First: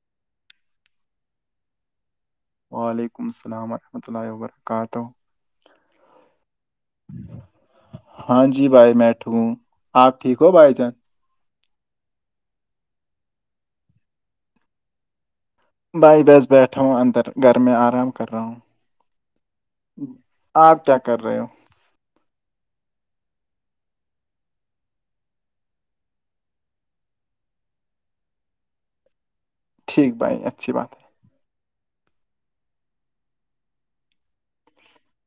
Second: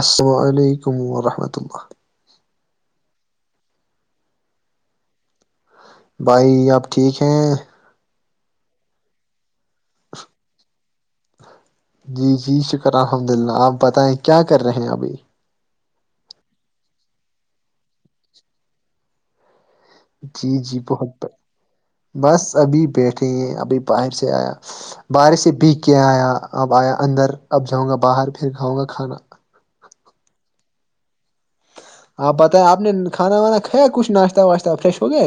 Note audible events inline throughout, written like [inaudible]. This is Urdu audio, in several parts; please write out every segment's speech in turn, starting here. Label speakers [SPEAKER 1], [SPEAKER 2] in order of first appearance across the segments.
[SPEAKER 1] السل علیکم و رحمۃ اللہ
[SPEAKER 2] وعلیکم السلام ورحمۃ اللہ وبرکاتہ
[SPEAKER 1] بھائی آپ ٹھیک ہیں
[SPEAKER 2] ہاں جی بھائی میںٹو ہوں آپ ٹھیک ہو بھائی جان
[SPEAKER 1] جی جی شکر الحمد اللہ آپ بتائیں کیا کر رہے ہیں ابھی
[SPEAKER 2] بھائی بس بیٹھا ہوں اندر گھر میں آرام کر رہا ہوں
[SPEAKER 1] جی جی
[SPEAKER 2] آپ کیا کر
[SPEAKER 1] بہت
[SPEAKER 2] رہے ہو
[SPEAKER 1] بس ابھی بیٹھے ہیں ابھی پائپ سے آیا بارش سے بیگ کے آیا اب آیا اندر اب جاؤں گا باہر پھر کھاؤں گا کھانا
[SPEAKER 2] ٹھیک بھائی اچھی بات ہے
[SPEAKER 1] آپ بتائیں آپ نے کھانا وانا کھیا کچھ ناشت واشہ فریش ہو گیا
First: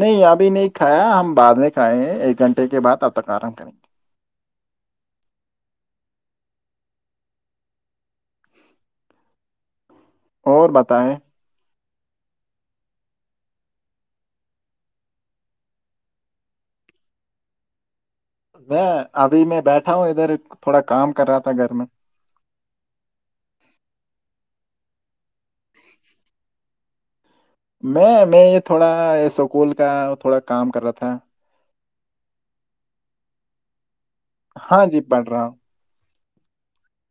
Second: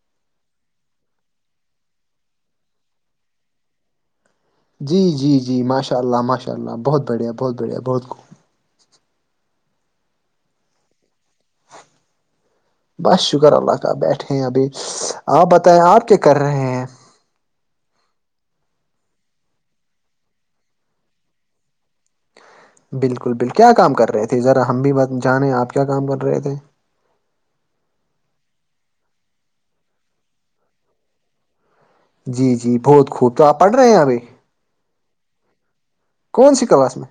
[SPEAKER 2] نہیں ابھی نہیں کھایا ہم بعد میں کھائے ہیں ایک گھنٹے کے بعد اب تک آرم کریں گے
[SPEAKER 1] جی جی جی ماشاء اللہ ماشء اللہ بہت بڑھیا بہت بڑھیا بہت خوب
[SPEAKER 2] اور بتائیں
[SPEAKER 1] بس شکر اللہ کا بیٹھے ہیں ابھی آپ بتائیں آپ کیا کر رہے ہیں
[SPEAKER 2] میں ابھی میں بیٹھا ہوں ادھر تھوڑا کام کر رہا تھا گھر میں
[SPEAKER 1] بالکل بالکل کیا کام کر رہے تھے ذرا ہم بھی جانے آپ کیا کام کر رہے تھے
[SPEAKER 2] میں میں یہ تھوڑا سکول کا تھوڑا کام کر رہا تھا
[SPEAKER 1] جی جی بہت خوب تو آپ پڑھ رہے ہیں یہ ابھی
[SPEAKER 2] ہاں جی پڑھ رہا ہوں
[SPEAKER 1] کون سی کلاس میں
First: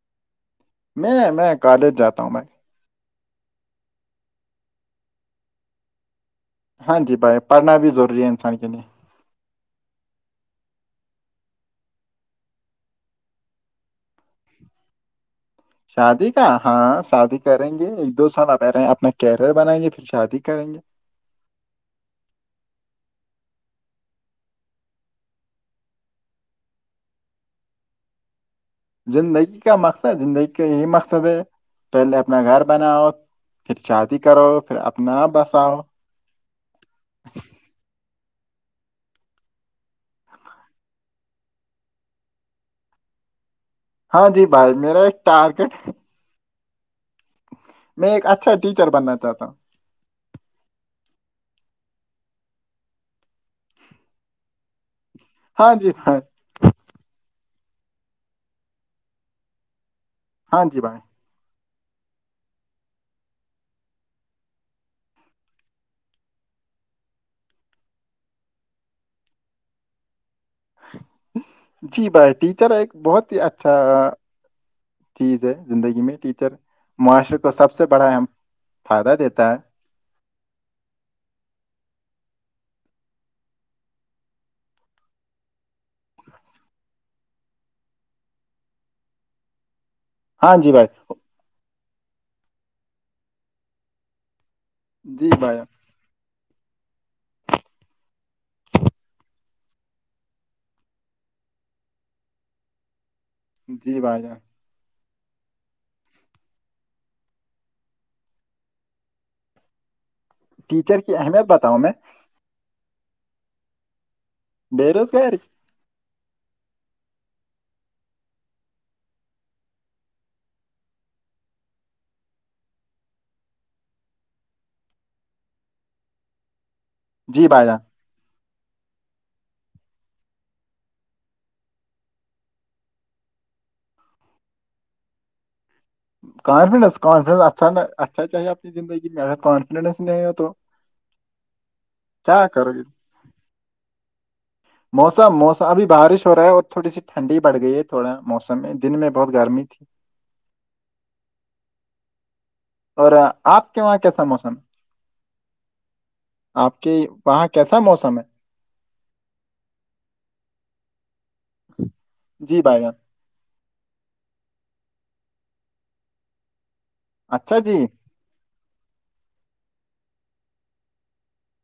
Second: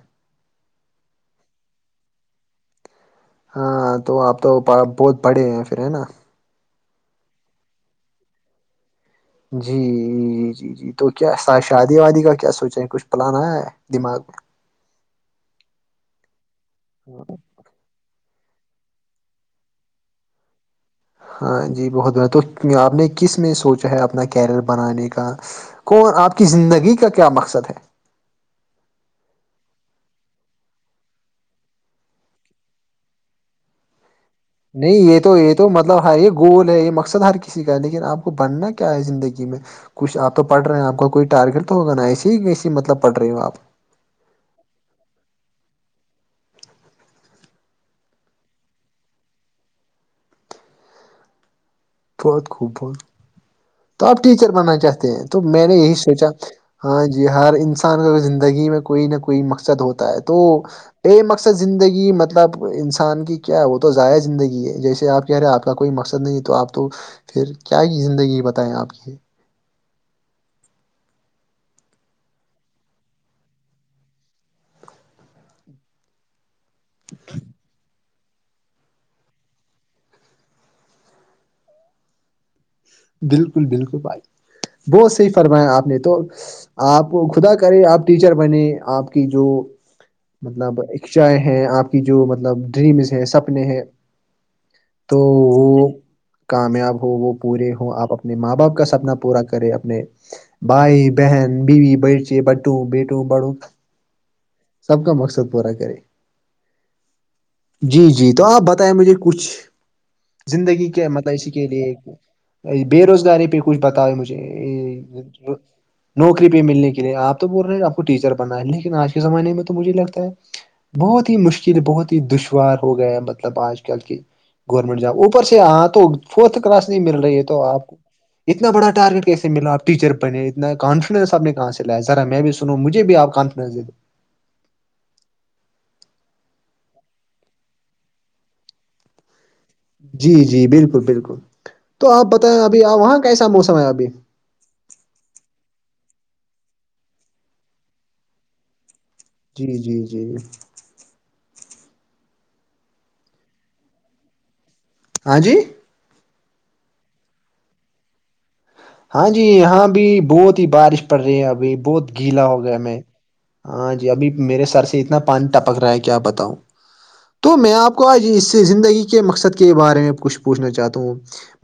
[SPEAKER 2] میں میں کالج جاتا ہوں میں
[SPEAKER 1] ہاں تو آپ تو بہت بڑے ہیں پھر ہے نا
[SPEAKER 2] ہاں جی بھائی پڑھنا بھی ضروری ہے انسان کے لیے
[SPEAKER 1] جی جی جی جی تو کیا شادی وادی کا کیا سوچیں ہیں کچھ پلان آیا ہے دماغ میں
[SPEAKER 2] شادی کا ہاں شادی کر کریں گے ایک دو سال اب رہے اپنا کیریئر بنائیں گے پھر شادی کریں گے
[SPEAKER 1] ہاں جی بہت ب تو آپ نے کس میں سوچا ہے اپنا کیریئر بنانے کا کون آپ کی زندگی کا کیا مقصد ہے
[SPEAKER 2] زندگی کا مقصد زندگی کا یہی مقصد ہے پہلے اپنا گھر بناؤ پھر شاہادی کرو پھر
[SPEAKER 1] نہیں یہ
[SPEAKER 2] اپنا
[SPEAKER 1] تو یہ تو
[SPEAKER 2] بساؤ
[SPEAKER 1] مطلب ہاں یہ گول ہے یہ مقصد ہر کسی کا ہے لیکن آپ کو بننا کیا ہے زندگی میں کچھ آپ تو پڑ رہے ہیں آپ کا کوئی ٹارگیٹ توگا نا ایسے ہی ایسی مطلب پڑھ رہی ہو آپ
[SPEAKER 2] ہاں جی بھائی میرا ایک ٹارگیٹ میں ایک اچھا ٹیچر بننا چاہتا ہوں
[SPEAKER 1] بہت خوب بہت تو آپ ٹیچر بننا چاہتے ہیں تو میں
[SPEAKER 2] ہاں
[SPEAKER 1] نے
[SPEAKER 2] جی
[SPEAKER 1] یہی
[SPEAKER 2] بھائی
[SPEAKER 1] سوچا ہاں جی ہر انسان کا اگر زندگی میں کوئی نہ کوئی مقصد ہوتا ہے تو
[SPEAKER 2] ہاں جی بھائی
[SPEAKER 1] بے مقص م زندگی مطلب انسان کی کیا ہے وہ تو ضائع زندگی ہے جیسے آپ کہہ رہے ہیں آپ کا کوئی مقصد نہیں تو آپ تو پھر کیا زندگی بتائیں آپ یہ
[SPEAKER 2] جی بھائی ٹیچر ایک بہت ہی اچھا چیز ہے زندگی میں ٹیچر معاشرے کو سب سے بڑا اہم فائدہ دیتا ہے
[SPEAKER 1] بالکل بالکل بھائی بہت صحیح فرمایا آپ نے تو آپ خدا کرے آپ ٹیچر بنے آپ کی جو
[SPEAKER 2] ہاں جی
[SPEAKER 1] مطلب
[SPEAKER 2] بھائی
[SPEAKER 1] اھایں ہیں آپ کی جو مطلب ڈریمز ہیں سپنے ہیں تو
[SPEAKER 2] جی بھائی
[SPEAKER 1] وہ کامیاب ہو وہ پورے ہووں آپ اپنے ماں باپ کا سپنا پورا کرے اپنے بھائی بہن بیوی برچے بٹو بیٹو بڑوں
[SPEAKER 2] جی بھائی جان
[SPEAKER 1] سب کا مقصد پورا کرے جی جی تو آپ بتائیں مجھے کچھ زندگی
[SPEAKER 2] ٹیچر
[SPEAKER 1] کے
[SPEAKER 2] کی اہمیت
[SPEAKER 1] متشی کے
[SPEAKER 2] بتاؤں میں
[SPEAKER 1] لیے بے روزگاری پہ کچھ بتاؤ مجھے
[SPEAKER 2] بے روزگاری
[SPEAKER 1] نوکری پہ ملنے کے لیے آپ تو بول رہے ہیں آپ کو ٹیچر بننا ہے لیکن آج کے زمانے میں تو مجھے لگتا ہے بہت ہی مشکل بہت ہی دشوار ہو گیا مطلب آج کل کے گورنمنٹ جاب اوپر سے ہاں تو فورتھ کلاس نہیں مل رہی ہے
[SPEAKER 2] جی
[SPEAKER 1] تو
[SPEAKER 2] بھائی جان
[SPEAKER 1] آپ کو اتنا بڑاٹاریٹ کیس ملاپ ٹیچر بنے اتنا کانفیڈینس آپ نے کہاں سے لایا را میں بھی سنوں مجھے بھی آپ کانفڈنس ہے
[SPEAKER 2] کانفیڈینس کانفیڈینس اچھا اچھا چاہے اپنی زگی میںانف
[SPEAKER 1] جی جی بالکل بالکل تو آپ
[SPEAKER 2] کیا
[SPEAKER 1] بتائیں
[SPEAKER 2] کرو
[SPEAKER 1] ابھی
[SPEAKER 2] گے
[SPEAKER 1] وہاں کیسا موسم ہے ابھی
[SPEAKER 2] موسم موسم ابھی بارش ہو رہا ہے اور تھوڑی سی ٹھنڈی بڑھ گئی ہے تھوڑا موسم میں دن میں بہت گرمی
[SPEAKER 1] جی
[SPEAKER 2] تھی
[SPEAKER 1] جی جی
[SPEAKER 2] اور آپ کے وہاں کیسا موسم
[SPEAKER 1] ہاں جی
[SPEAKER 2] آپ کے وہاں کیسا موسم ہے
[SPEAKER 1] ہاں جی یہاں بھی بہت ہی بارش پڑ رہی ہے ابھی بہت گیلا
[SPEAKER 2] جی
[SPEAKER 1] ہو گیا
[SPEAKER 2] بھائی جان
[SPEAKER 1] میں ہاں جی ابھی میرے سر سے اتنا پانی ٹپک رہا ہے کیا بتاؤں تو
[SPEAKER 2] اچھا
[SPEAKER 1] میں
[SPEAKER 2] جی
[SPEAKER 1] آپ کو آج اس زندگی کے مقصد کے بارے میں کچھ پوچھنا چاہتا ہوں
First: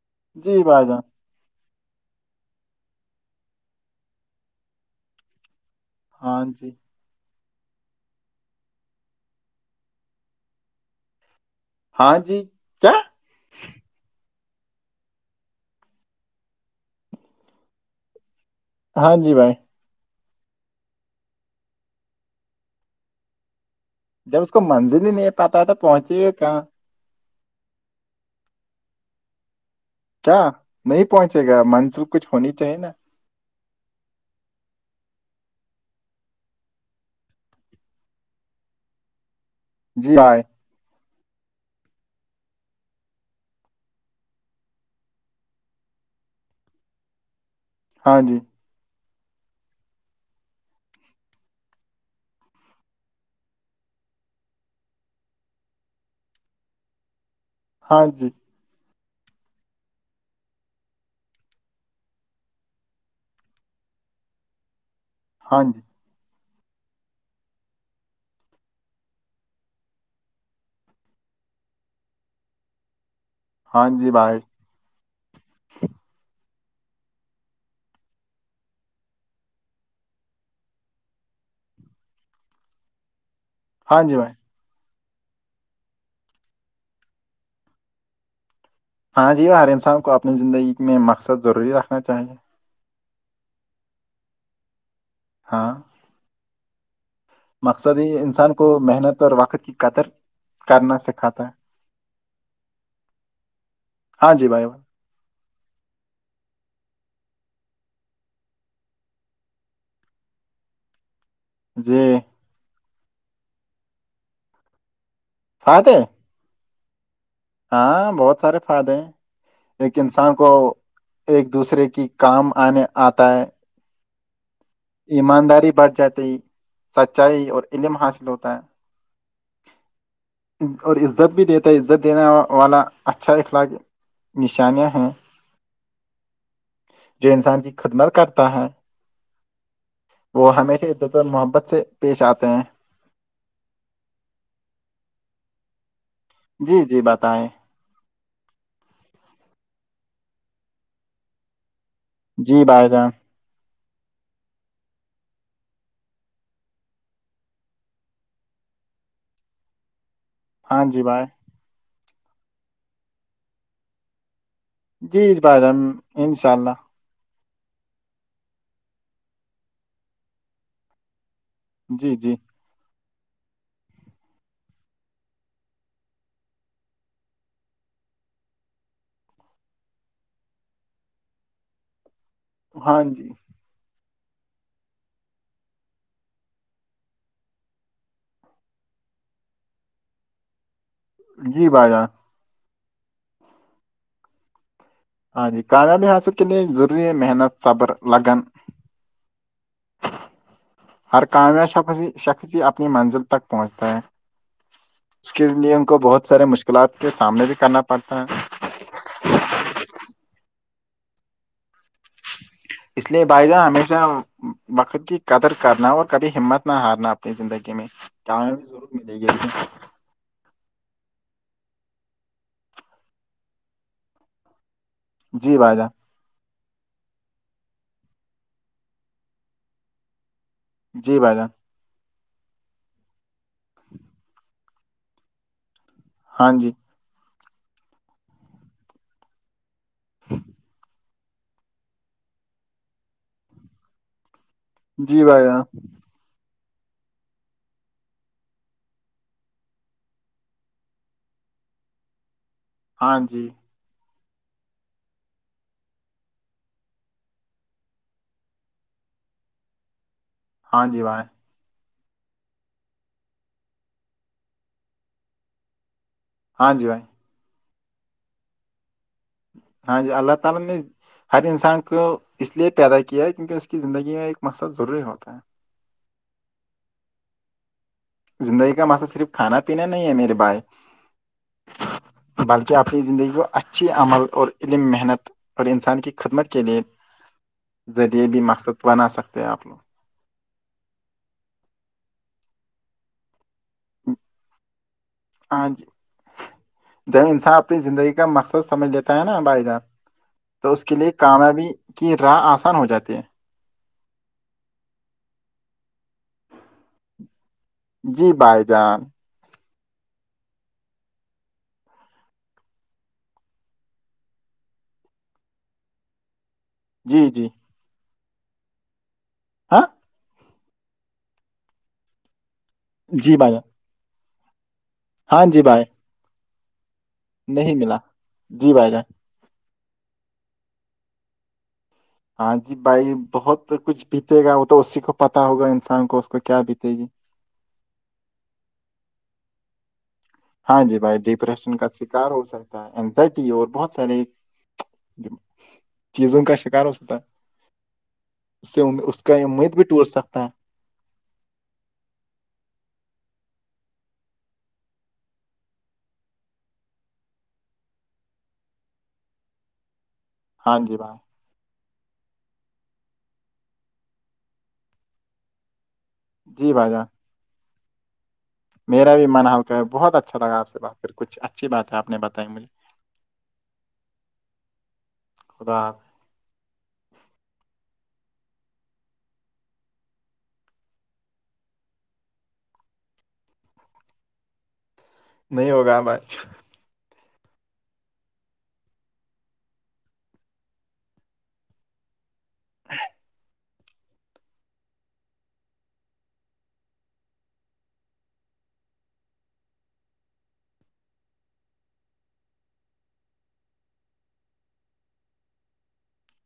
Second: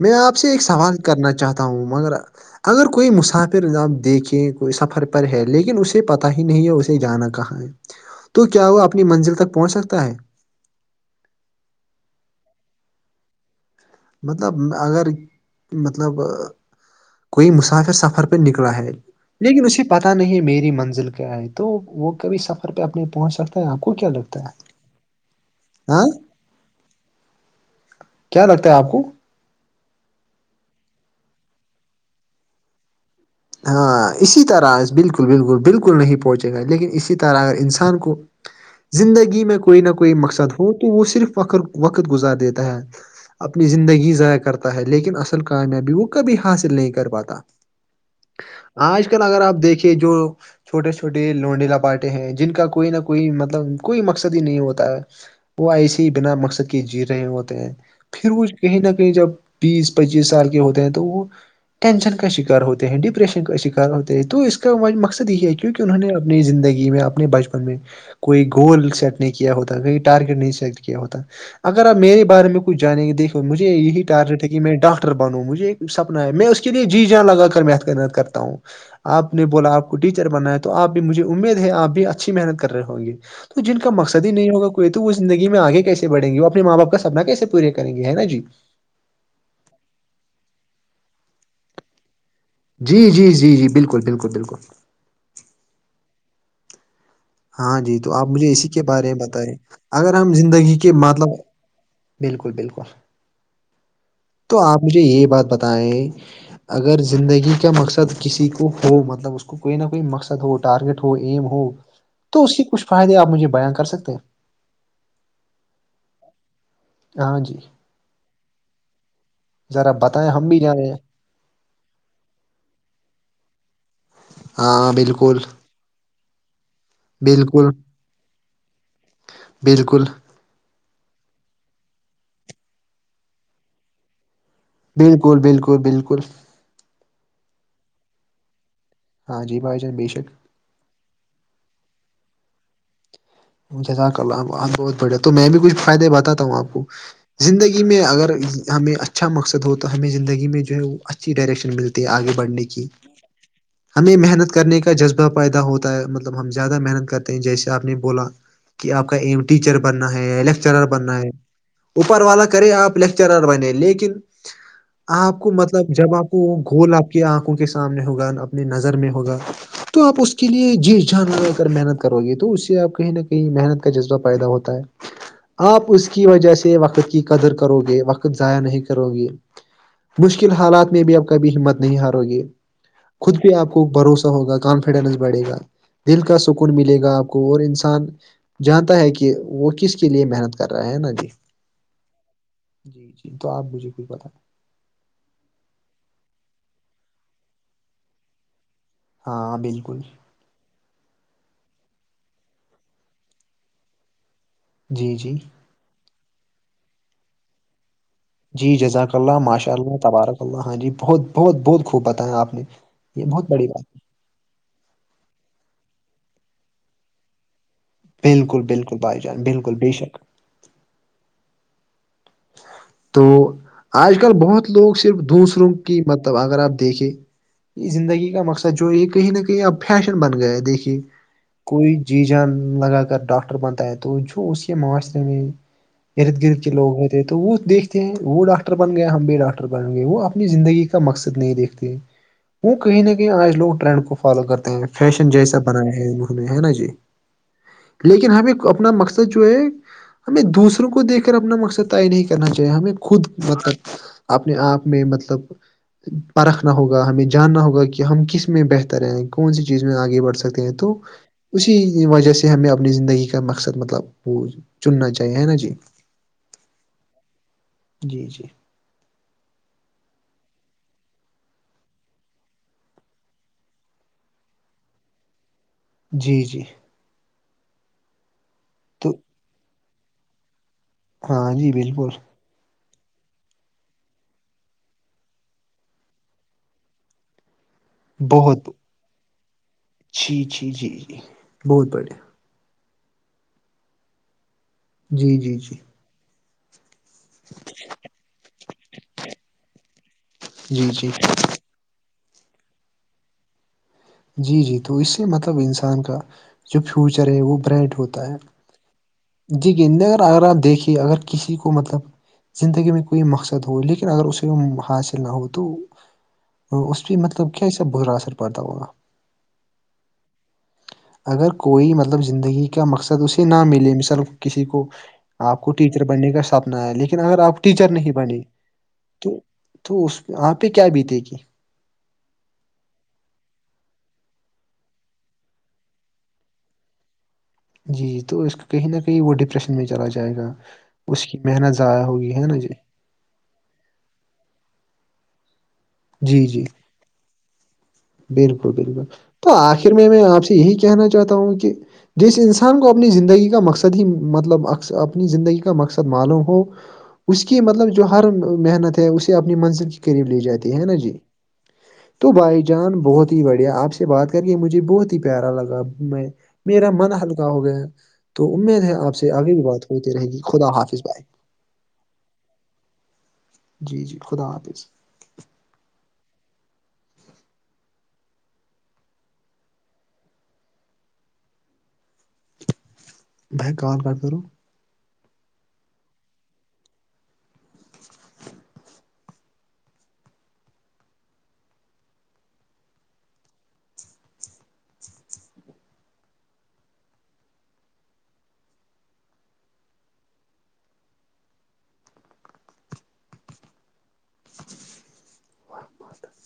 [SPEAKER 1] میں آپ سے ایک
[SPEAKER 2] جی بھائی
[SPEAKER 1] سوال
[SPEAKER 2] جان
[SPEAKER 1] کرنا چاہتا ہوں مگر اگر کوئی مسافر آپ دیکھیں کوئی سفر پر ہے لیکن اسی پتا ہی
[SPEAKER 2] ہاں
[SPEAKER 1] نہیں ہے
[SPEAKER 2] جی
[SPEAKER 1] اسے جانا کہاں ہے تو کیا وہ اپنی منزل تک پہنچ سکتا ہے
[SPEAKER 2] ہاں جی کیا
[SPEAKER 1] مطلب اگر مطلب کوئی مسافر سفر نکلا ہے
[SPEAKER 2] ہاں جی بھائی
[SPEAKER 1] لیکن اسی پہ پتہ نہیں میری منزل کیا ہے تو وہ کبھی سفر پہ اپنے پہنچ سف آپ کو کیا لگتا
[SPEAKER 2] جب اس کو
[SPEAKER 1] ہے
[SPEAKER 2] منزلی نہیں پتا ہے تو
[SPEAKER 1] ہاں
[SPEAKER 2] پہنچیے کہاں
[SPEAKER 1] کیا لگتا ہے آپ کو
[SPEAKER 2] کیا نہیں پہنچے گا منزل کچھ ہونی چاہیے نا
[SPEAKER 1] ہاں اسی طرح بالکل بالکل بالکل نہیں پہنچے گا لیکن اسی طرح اگر انسان کو زندگی میں کوئی نہ کوئی
[SPEAKER 2] جی بھائی
[SPEAKER 1] مقصد ہو تو وہ صرف ور وقت گزار دیتا ہے اپنی زندگی ضائع کرتا ہے لیکن اصل کامیابی وہ کبھی حاصل نہیں کر پاتا
[SPEAKER 2] ہاں جی
[SPEAKER 1] آج کل اگر آپ دیکھیے جو چھوٹے چھوٹے لونڈی لپاٹے ہیں جن کا کوئی نہ کوئی مطلب کوئی مقصد ہی نہیں ہوتا ہے وہ ایسے ہی بنا مقصد کے جی رہے ہوتے ہیں
[SPEAKER 2] ہاں جی
[SPEAKER 1] پھر وہ کہیں نہ کہیں جب بیس پچیس سال کے ہوتے ہیں تو وہ ٹینشن کا شکار ہوتے ہیں ڈی ڈپریشن کا شکار ہوتے ہیں تو اس کا مقصد یہ ہے
[SPEAKER 2] ہاں جی
[SPEAKER 1] کیونکہ انہوں نے اپنی زندگی میں اپنے بچپن میں کوئی گول سیٹ نہیں کیا ہوتا کہئی ٹارگیٹ نہیں سلٹ کیا ہوتا اگر آپ میرے بارے میں کچ جانیں کے دیکھ مجھے
[SPEAKER 2] ہاں
[SPEAKER 1] یہی
[SPEAKER 2] جی بھائی
[SPEAKER 1] ٹارگیٹ ہے کہ میں ڈاکٹر بنوں مجھے ایک سپنا ہے میں اس کے لیے جی جاں لگا کر میتھ کرنا تھا کرتا ہوں آپ نے بولا آپ کو ٹیچر بنا ہے تو آپ بھی مجھے امید ہے آپ بھی اچھی محنت کر رہے ہوں گی تو جن کا
[SPEAKER 2] ہاں جی
[SPEAKER 1] مقصد ہی
[SPEAKER 2] بھائی
[SPEAKER 1] نہیں ہوگا تو وہ زندگی میں آگے کیسے بڑیں گی وہ اپنے ماں باپ کا سپنا کیسے پورے کریں گے ہے نا جی
[SPEAKER 2] ہاں جی ہر انسان کو اپنی زندگی میں مقصد ضروری رکھنا چاہیے
[SPEAKER 1] جی جی جی جی بالکل بالکل بالکل
[SPEAKER 2] ہاں
[SPEAKER 1] ہاں جی
[SPEAKER 2] مقصد ہی
[SPEAKER 1] تو آپ مجھے
[SPEAKER 2] انسان
[SPEAKER 1] اسی
[SPEAKER 2] کو
[SPEAKER 1] کے بارے میں
[SPEAKER 2] محنت اور
[SPEAKER 1] بتائیں
[SPEAKER 2] وقت کی قدر
[SPEAKER 1] اگر ہم زندگی کے
[SPEAKER 2] کرنا
[SPEAKER 1] مطلب
[SPEAKER 2] سکھاتا ہے
[SPEAKER 1] بالکل بالکل
[SPEAKER 2] ہاں جی
[SPEAKER 1] تو
[SPEAKER 2] بائیو
[SPEAKER 1] آپ مجھے یہ بات بتائیں اگر زندگی کا مقصد کسی کو ہو مطلب اس کو کوئی نہ کوئی مقصد ہو ارگیٹ ہو ایم ہو
[SPEAKER 2] جی [inaudible]
[SPEAKER 1] تو اس کے کچھ فائدے آپ مجھے بییاں کر سکتے ہیں
[SPEAKER 2] فات ہے [inaudible]
[SPEAKER 1] ہاں جی
[SPEAKER 2] ہاں بہت سارے فائدے ہیں
[SPEAKER 1] ذرا
[SPEAKER 2] ایک
[SPEAKER 1] بتائیں
[SPEAKER 2] انسان
[SPEAKER 1] ہم
[SPEAKER 2] کو
[SPEAKER 1] بھی جانیں
[SPEAKER 2] ایک دوسرے کی کام آنے آتا ہے
[SPEAKER 1] ہاں بالکل
[SPEAKER 2] ایمانداری بڑھ جاتے ہی سچائی اور
[SPEAKER 1] بالکل
[SPEAKER 2] علم حاصل ہوتا ہے
[SPEAKER 1] بالکل
[SPEAKER 2] اور عزت بھی دیتا ہے عزت دینےا والا اچھا اخلاق [inaudible] نشانیاں ہیں
[SPEAKER 1] بالکل بالکل بالکل
[SPEAKER 2] جو انسان کی خدمت کرتا ہے
[SPEAKER 1] ہاں جی بھ بے شک [unintelligible]
[SPEAKER 2] وہ ہمیشہ عزت و اور محبت سے پیش آتے ہیں
[SPEAKER 1] جزاک الام بہت بڑھیا تو میں بھی کچھ فائدے بتاتا ہوں آپ کو
[SPEAKER 2] جی جی بتائیں
[SPEAKER 1] زندگی میں اگر ہمیں اچھا مقصد ہو تو ہمیں زندگی میں جو ہے وہ اچھی ڈائریکشن ملتی ہے آگے بڑھنے
[SPEAKER 2] جی
[SPEAKER 1] کی
[SPEAKER 2] بھائی جان
[SPEAKER 1] ہمیں محنت کرنے کا جذبہ پیدا ہوتا ہے مطلب ہم زیادہ محنت کرتے ہیں جیسے آپ نے بولا کہ آپ کا ایم ٹیچر بننا ہے
[SPEAKER 2] ہاں
[SPEAKER 1] لیکچرر
[SPEAKER 2] جی
[SPEAKER 1] بننا
[SPEAKER 2] بھائی
[SPEAKER 1] ہے اوپر والا کرے آپ لیکچرر بنے لیکن آپ
[SPEAKER 2] جی
[SPEAKER 1] کو
[SPEAKER 2] بھائی جان
[SPEAKER 1] مطلب جب آپ کو
[SPEAKER 2] انشاء اللہ
[SPEAKER 1] گول آپ کی آنکھوں کے سامنے ہوگا اپنی نظر میں ہوگا تو آپ اس کے لیے جیس جانور محنت
[SPEAKER 2] جی
[SPEAKER 1] کرو گی
[SPEAKER 2] جی
[SPEAKER 1] تو اس سے آپ کہیں نہ کہیں محنت کا جذبہ پائیدہ ہوتا ہے آپ اس کی وجہ سے وقت کی قدر کرو گے وقت ضائع نہیں کرو گی مشکل حالات میں بھی آپ کبھی ہمت نہیں ہارو گے
[SPEAKER 2] ہاں جی
[SPEAKER 1] خود بھی آپ کو بھروسہ ہوگا کہ کانفیڈنس بڑھے گا دل کا سکون ملے گا آپ کو اور انسان جانتا ہے کہ وہ کس کے لیے محنت کر رہا ہے نا جی
[SPEAKER 2] جی باجا [unintelligible]
[SPEAKER 1] جی جی تو آپ مجھے کوئی پت
[SPEAKER 2] ہاں جی کامیاب ہسا کے لیے ضروری محنت صبر لگان [inaudible]
[SPEAKER 1] ہاں بالکل
[SPEAKER 2] ہر کامیا ش شخصی اپنی منزل تک پہنچتا ہے
[SPEAKER 1] جی
[SPEAKER 2] [inaudible]
[SPEAKER 1] جی
[SPEAKER 2] اس کے لیے ان کو بہت سارے مشکلات کے سامنے بھی کرنا پڑتا ہے
[SPEAKER 1] جی جزاک اللہ ماشاء اللہ تبارک اللہ ہاں جی بہت بہت بہت خوب بتایا آپ نے
[SPEAKER 2] اس لیے
[SPEAKER 1] یہ
[SPEAKER 2] بھائی
[SPEAKER 1] بہت
[SPEAKER 2] جان
[SPEAKER 1] بڑی بات
[SPEAKER 2] ہمیشہ وقت کی قدر کرنا اور کبھی ہمت نہ ہارنا اپنی زندگی میں ؤیں بھی ضرور ملے گی [inaudible]
[SPEAKER 1] بری شک [unintelligible] تو آج کل بہت لوگ صرف
[SPEAKER 2] جی
[SPEAKER 1] دوسروں
[SPEAKER 2] بھائی
[SPEAKER 1] کی
[SPEAKER 2] جان
[SPEAKER 1] مطلب اگر آپ دیکھیں یہ زندگی کا مقصد جو یہ کہیں نہ کہیں اب فیشن بن گیا ہے دیکھیے کہ
[SPEAKER 2] جی بھائی جان
[SPEAKER 1] کوئی جی جان لگا کر ڈاکٹر بنتا ہے تو جو اس کے معاشرے میں ارد
[SPEAKER 2] ہاں
[SPEAKER 1] گرد کے
[SPEAKER 2] جی
[SPEAKER 1] لوگ ہوتے تو وہ دیکھتے ہیں وہ ڈاکٹر بن گئے ہم بھی ڈاکٹر بن گے وہ اپنی زندگی کا مقصد نہیں دیکھتے وہ کہیں نہ کہیں آج لوگ ٹرینڈ کو فالو کرتے ہیں
[SPEAKER 2] جی
[SPEAKER 1] فیشن
[SPEAKER 2] بھائی
[SPEAKER 1] جیسا
[SPEAKER 2] جان
[SPEAKER 1] بنایا ہے انہوں نے ہے نا جی لیکن ہمیں اپنا مقصد جو ہے ہمیں دوسروں کو دیکھ کر اپنا مقصد یہ نہیں کرنا چاہیے ہمیں
[SPEAKER 2] ہاں
[SPEAKER 1] خود
[SPEAKER 2] جی
[SPEAKER 1] مطلب اپنے آپ میں مطلب پرکھنا ہوگا ہمیں جاننا ہوگا کہ ہم کس میں بہتر ہیں کون سی چیز میں آگے بڑھ سکتے
[SPEAKER 2] ہاں
[SPEAKER 1] تو
[SPEAKER 2] جی بھائی
[SPEAKER 1] [inaudible] اسی وجہ سے ہمیں اپنی زندگی کا مقصد مطلب وہ چننا چاہیے ہے نا جی
[SPEAKER 2] ہاں جی بھائی
[SPEAKER 1] جی جی
[SPEAKER 2] ہاں جی اللہ تعالی نے ہر انسان کو اس لیے پیدا کیا ہے کیونکہ اس کی زندگی میں ایک مقصد ضروری ہوتا ہے
[SPEAKER 1] جی جی
[SPEAKER 2] زندگی کا
[SPEAKER 1] تو
[SPEAKER 2] مسصئلہ صرف کھانا پینا نہیں ہے میرے بھائی
[SPEAKER 1] ہاں جی بالکل
[SPEAKER 2] بلکہ اپنی زندگی کو اچھی عمل اور علم محنت اور انسان کی خدمت کے لیے ذریعے بھی
[SPEAKER 1] بہت
[SPEAKER 2] مقصد بنا سکتے ہیں آپ لوگ
[SPEAKER 1] جی جی جی جی بہت بڑھیا جی جی جی
[SPEAKER 2] جب انسان اپنی زندگی کا مقصد سمجھ لیتا ہے نا بھائی جان تو اس
[SPEAKER 1] جی
[SPEAKER 2] کے
[SPEAKER 1] جی
[SPEAKER 2] لیے کامیابی کی راہ آسان ہو جاتی ہے
[SPEAKER 1] جی جی تو اس سے مطلب انسان کا جو فیوچر ہے وہ برائٹ ہوتا
[SPEAKER 2] جی
[SPEAKER 1] ہے
[SPEAKER 2] بھائی جان
[SPEAKER 1] جی گینداگر اگر آپ دیکھیے اگر کسی کو مطلب زندگی میں کوئی مقصد ہو لیکن اگر اسے کو حاصل نہ ہو تو اس پہ
[SPEAKER 2] جی
[SPEAKER 1] مطلب
[SPEAKER 2] جی
[SPEAKER 1] کیا سب برا اثر پڑتا ہوگا
[SPEAKER 2] ہاں [inaudible]
[SPEAKER 1] اگر کوئی مطلب زندگی کا مقصد
[SPEAKER 2] جی
[SPEAKER 1] اسے
[SPEAKER 2] بھائی جان
[SPEAKER 1] نہ ملے مثال کسی کو
[SPEAKER 2] ہاں
[SPEAKER 1] آپ
[SPEAKER 2] جی
[SPEAKER 1] کو
[SPEAKER 2] بھائی
[SPEAKER 1] ٹی بننے کا سپنا ہے لیکن اگر آپ ٹیچر نہیں بنے
[SPEAKER 2] جی بھائی جان
[SPEAKER 1] تو تو اس وہاں پہ کیا بیتے گی
[SPEAKER 2] ہاں جی بھائی بہت کچھ بیتے گا وہ تو اسی کو پتا ہوگا انسان کو اس کو کیا بیتے گی
[SPEAKER 1] جی جی تو اس کہیں نہ کہیں وہ ڈپریشن میں چلا جائے گا
[SPEAKER 2] ہاں جی بھائی
[SPEAKER 1] اس کی محنت
[SPEAKER 2] ڈپریشن کا
[SPEAKER 1] ضائع
[SPEAKER 2] شکار
[SPEAKER 1] ہوگی
[SPEAKER 2] ہو
[SPEAKER 1] ہے نا جی
[SPEAKER 2] سکتا ہے زٹی اور بہت سارے چیزوں
[SPEAKER 1] جی
[SPEAKER 2] کا
[SPEAKER 1] جی
[SPEAKER 2] شکار ہو ستا
[SPEAKER 1] بالکل بالکل تو
[SPEAKER 2] امید بھی
[SPEAKER 1] آخر
[SPEAKER 2] ٹوٹ
[SPEAKER 1] میں میں آپ
[SPEAKER 2] سکتا ہے
[SPEAKER 1] سے یہی کہنا چاہتا ہوں کہ جس انسان کو اپنی زندگی کا مقصد ہی مطلب اپنی زندگی کا مقصد معلوم ہو اس کی مطلب جو ہر محنت ہے اسے اپنی منزل کے قریب لے ج جاتی
[SPEAKER 2] ہاں
[SPEAKER 1] ہے نا جی
[SPEAKER 2] بھائی
[SPEAKER 1] تو بھائی ج جان بہت ہی بڑھیا آپ سے بات کر کے مجھے بہت ہی پیارا لگا میں
[SPEAKER 2] جی
[SPEAKER 1] میرا
[SPEAKER 2] بھائی جان
[SPEAKER 1] من ہلکا ہو گیا تو امید ہے آپ
[SPEAKER 2] میرا
[SPEAKER 1] سے
[SPEAKER 2] من
[SPEAKER 1] آگے بھی
[SPEAKER 2] ہلکا ہے
[SPEAKER 1] بات
[SPEAKER 2] بہت
[SPEAKER 1] ہوتی رہے گی
[SPEAKER 2] اچھا لگا
[SPEAKER 1] خدا
[SPEAKER 2] آپ سے
[SPEAKER 1] حافظ
[SPEAKER 2] بات کر
[SPEAKER 1] بھائی
[SPEAKER 2] کچھ اچھی بات ہےپ نے بتائی مجھے
[SPEAKER 1] جی جی خدا حافظ
[SPEAKER 2] خدا
[SPEAKER 1] ب ہک کال کٹ کرو
[SPEAKER 2] نہیں ہوگا ابج
[SPEAKER 1] [inaudible]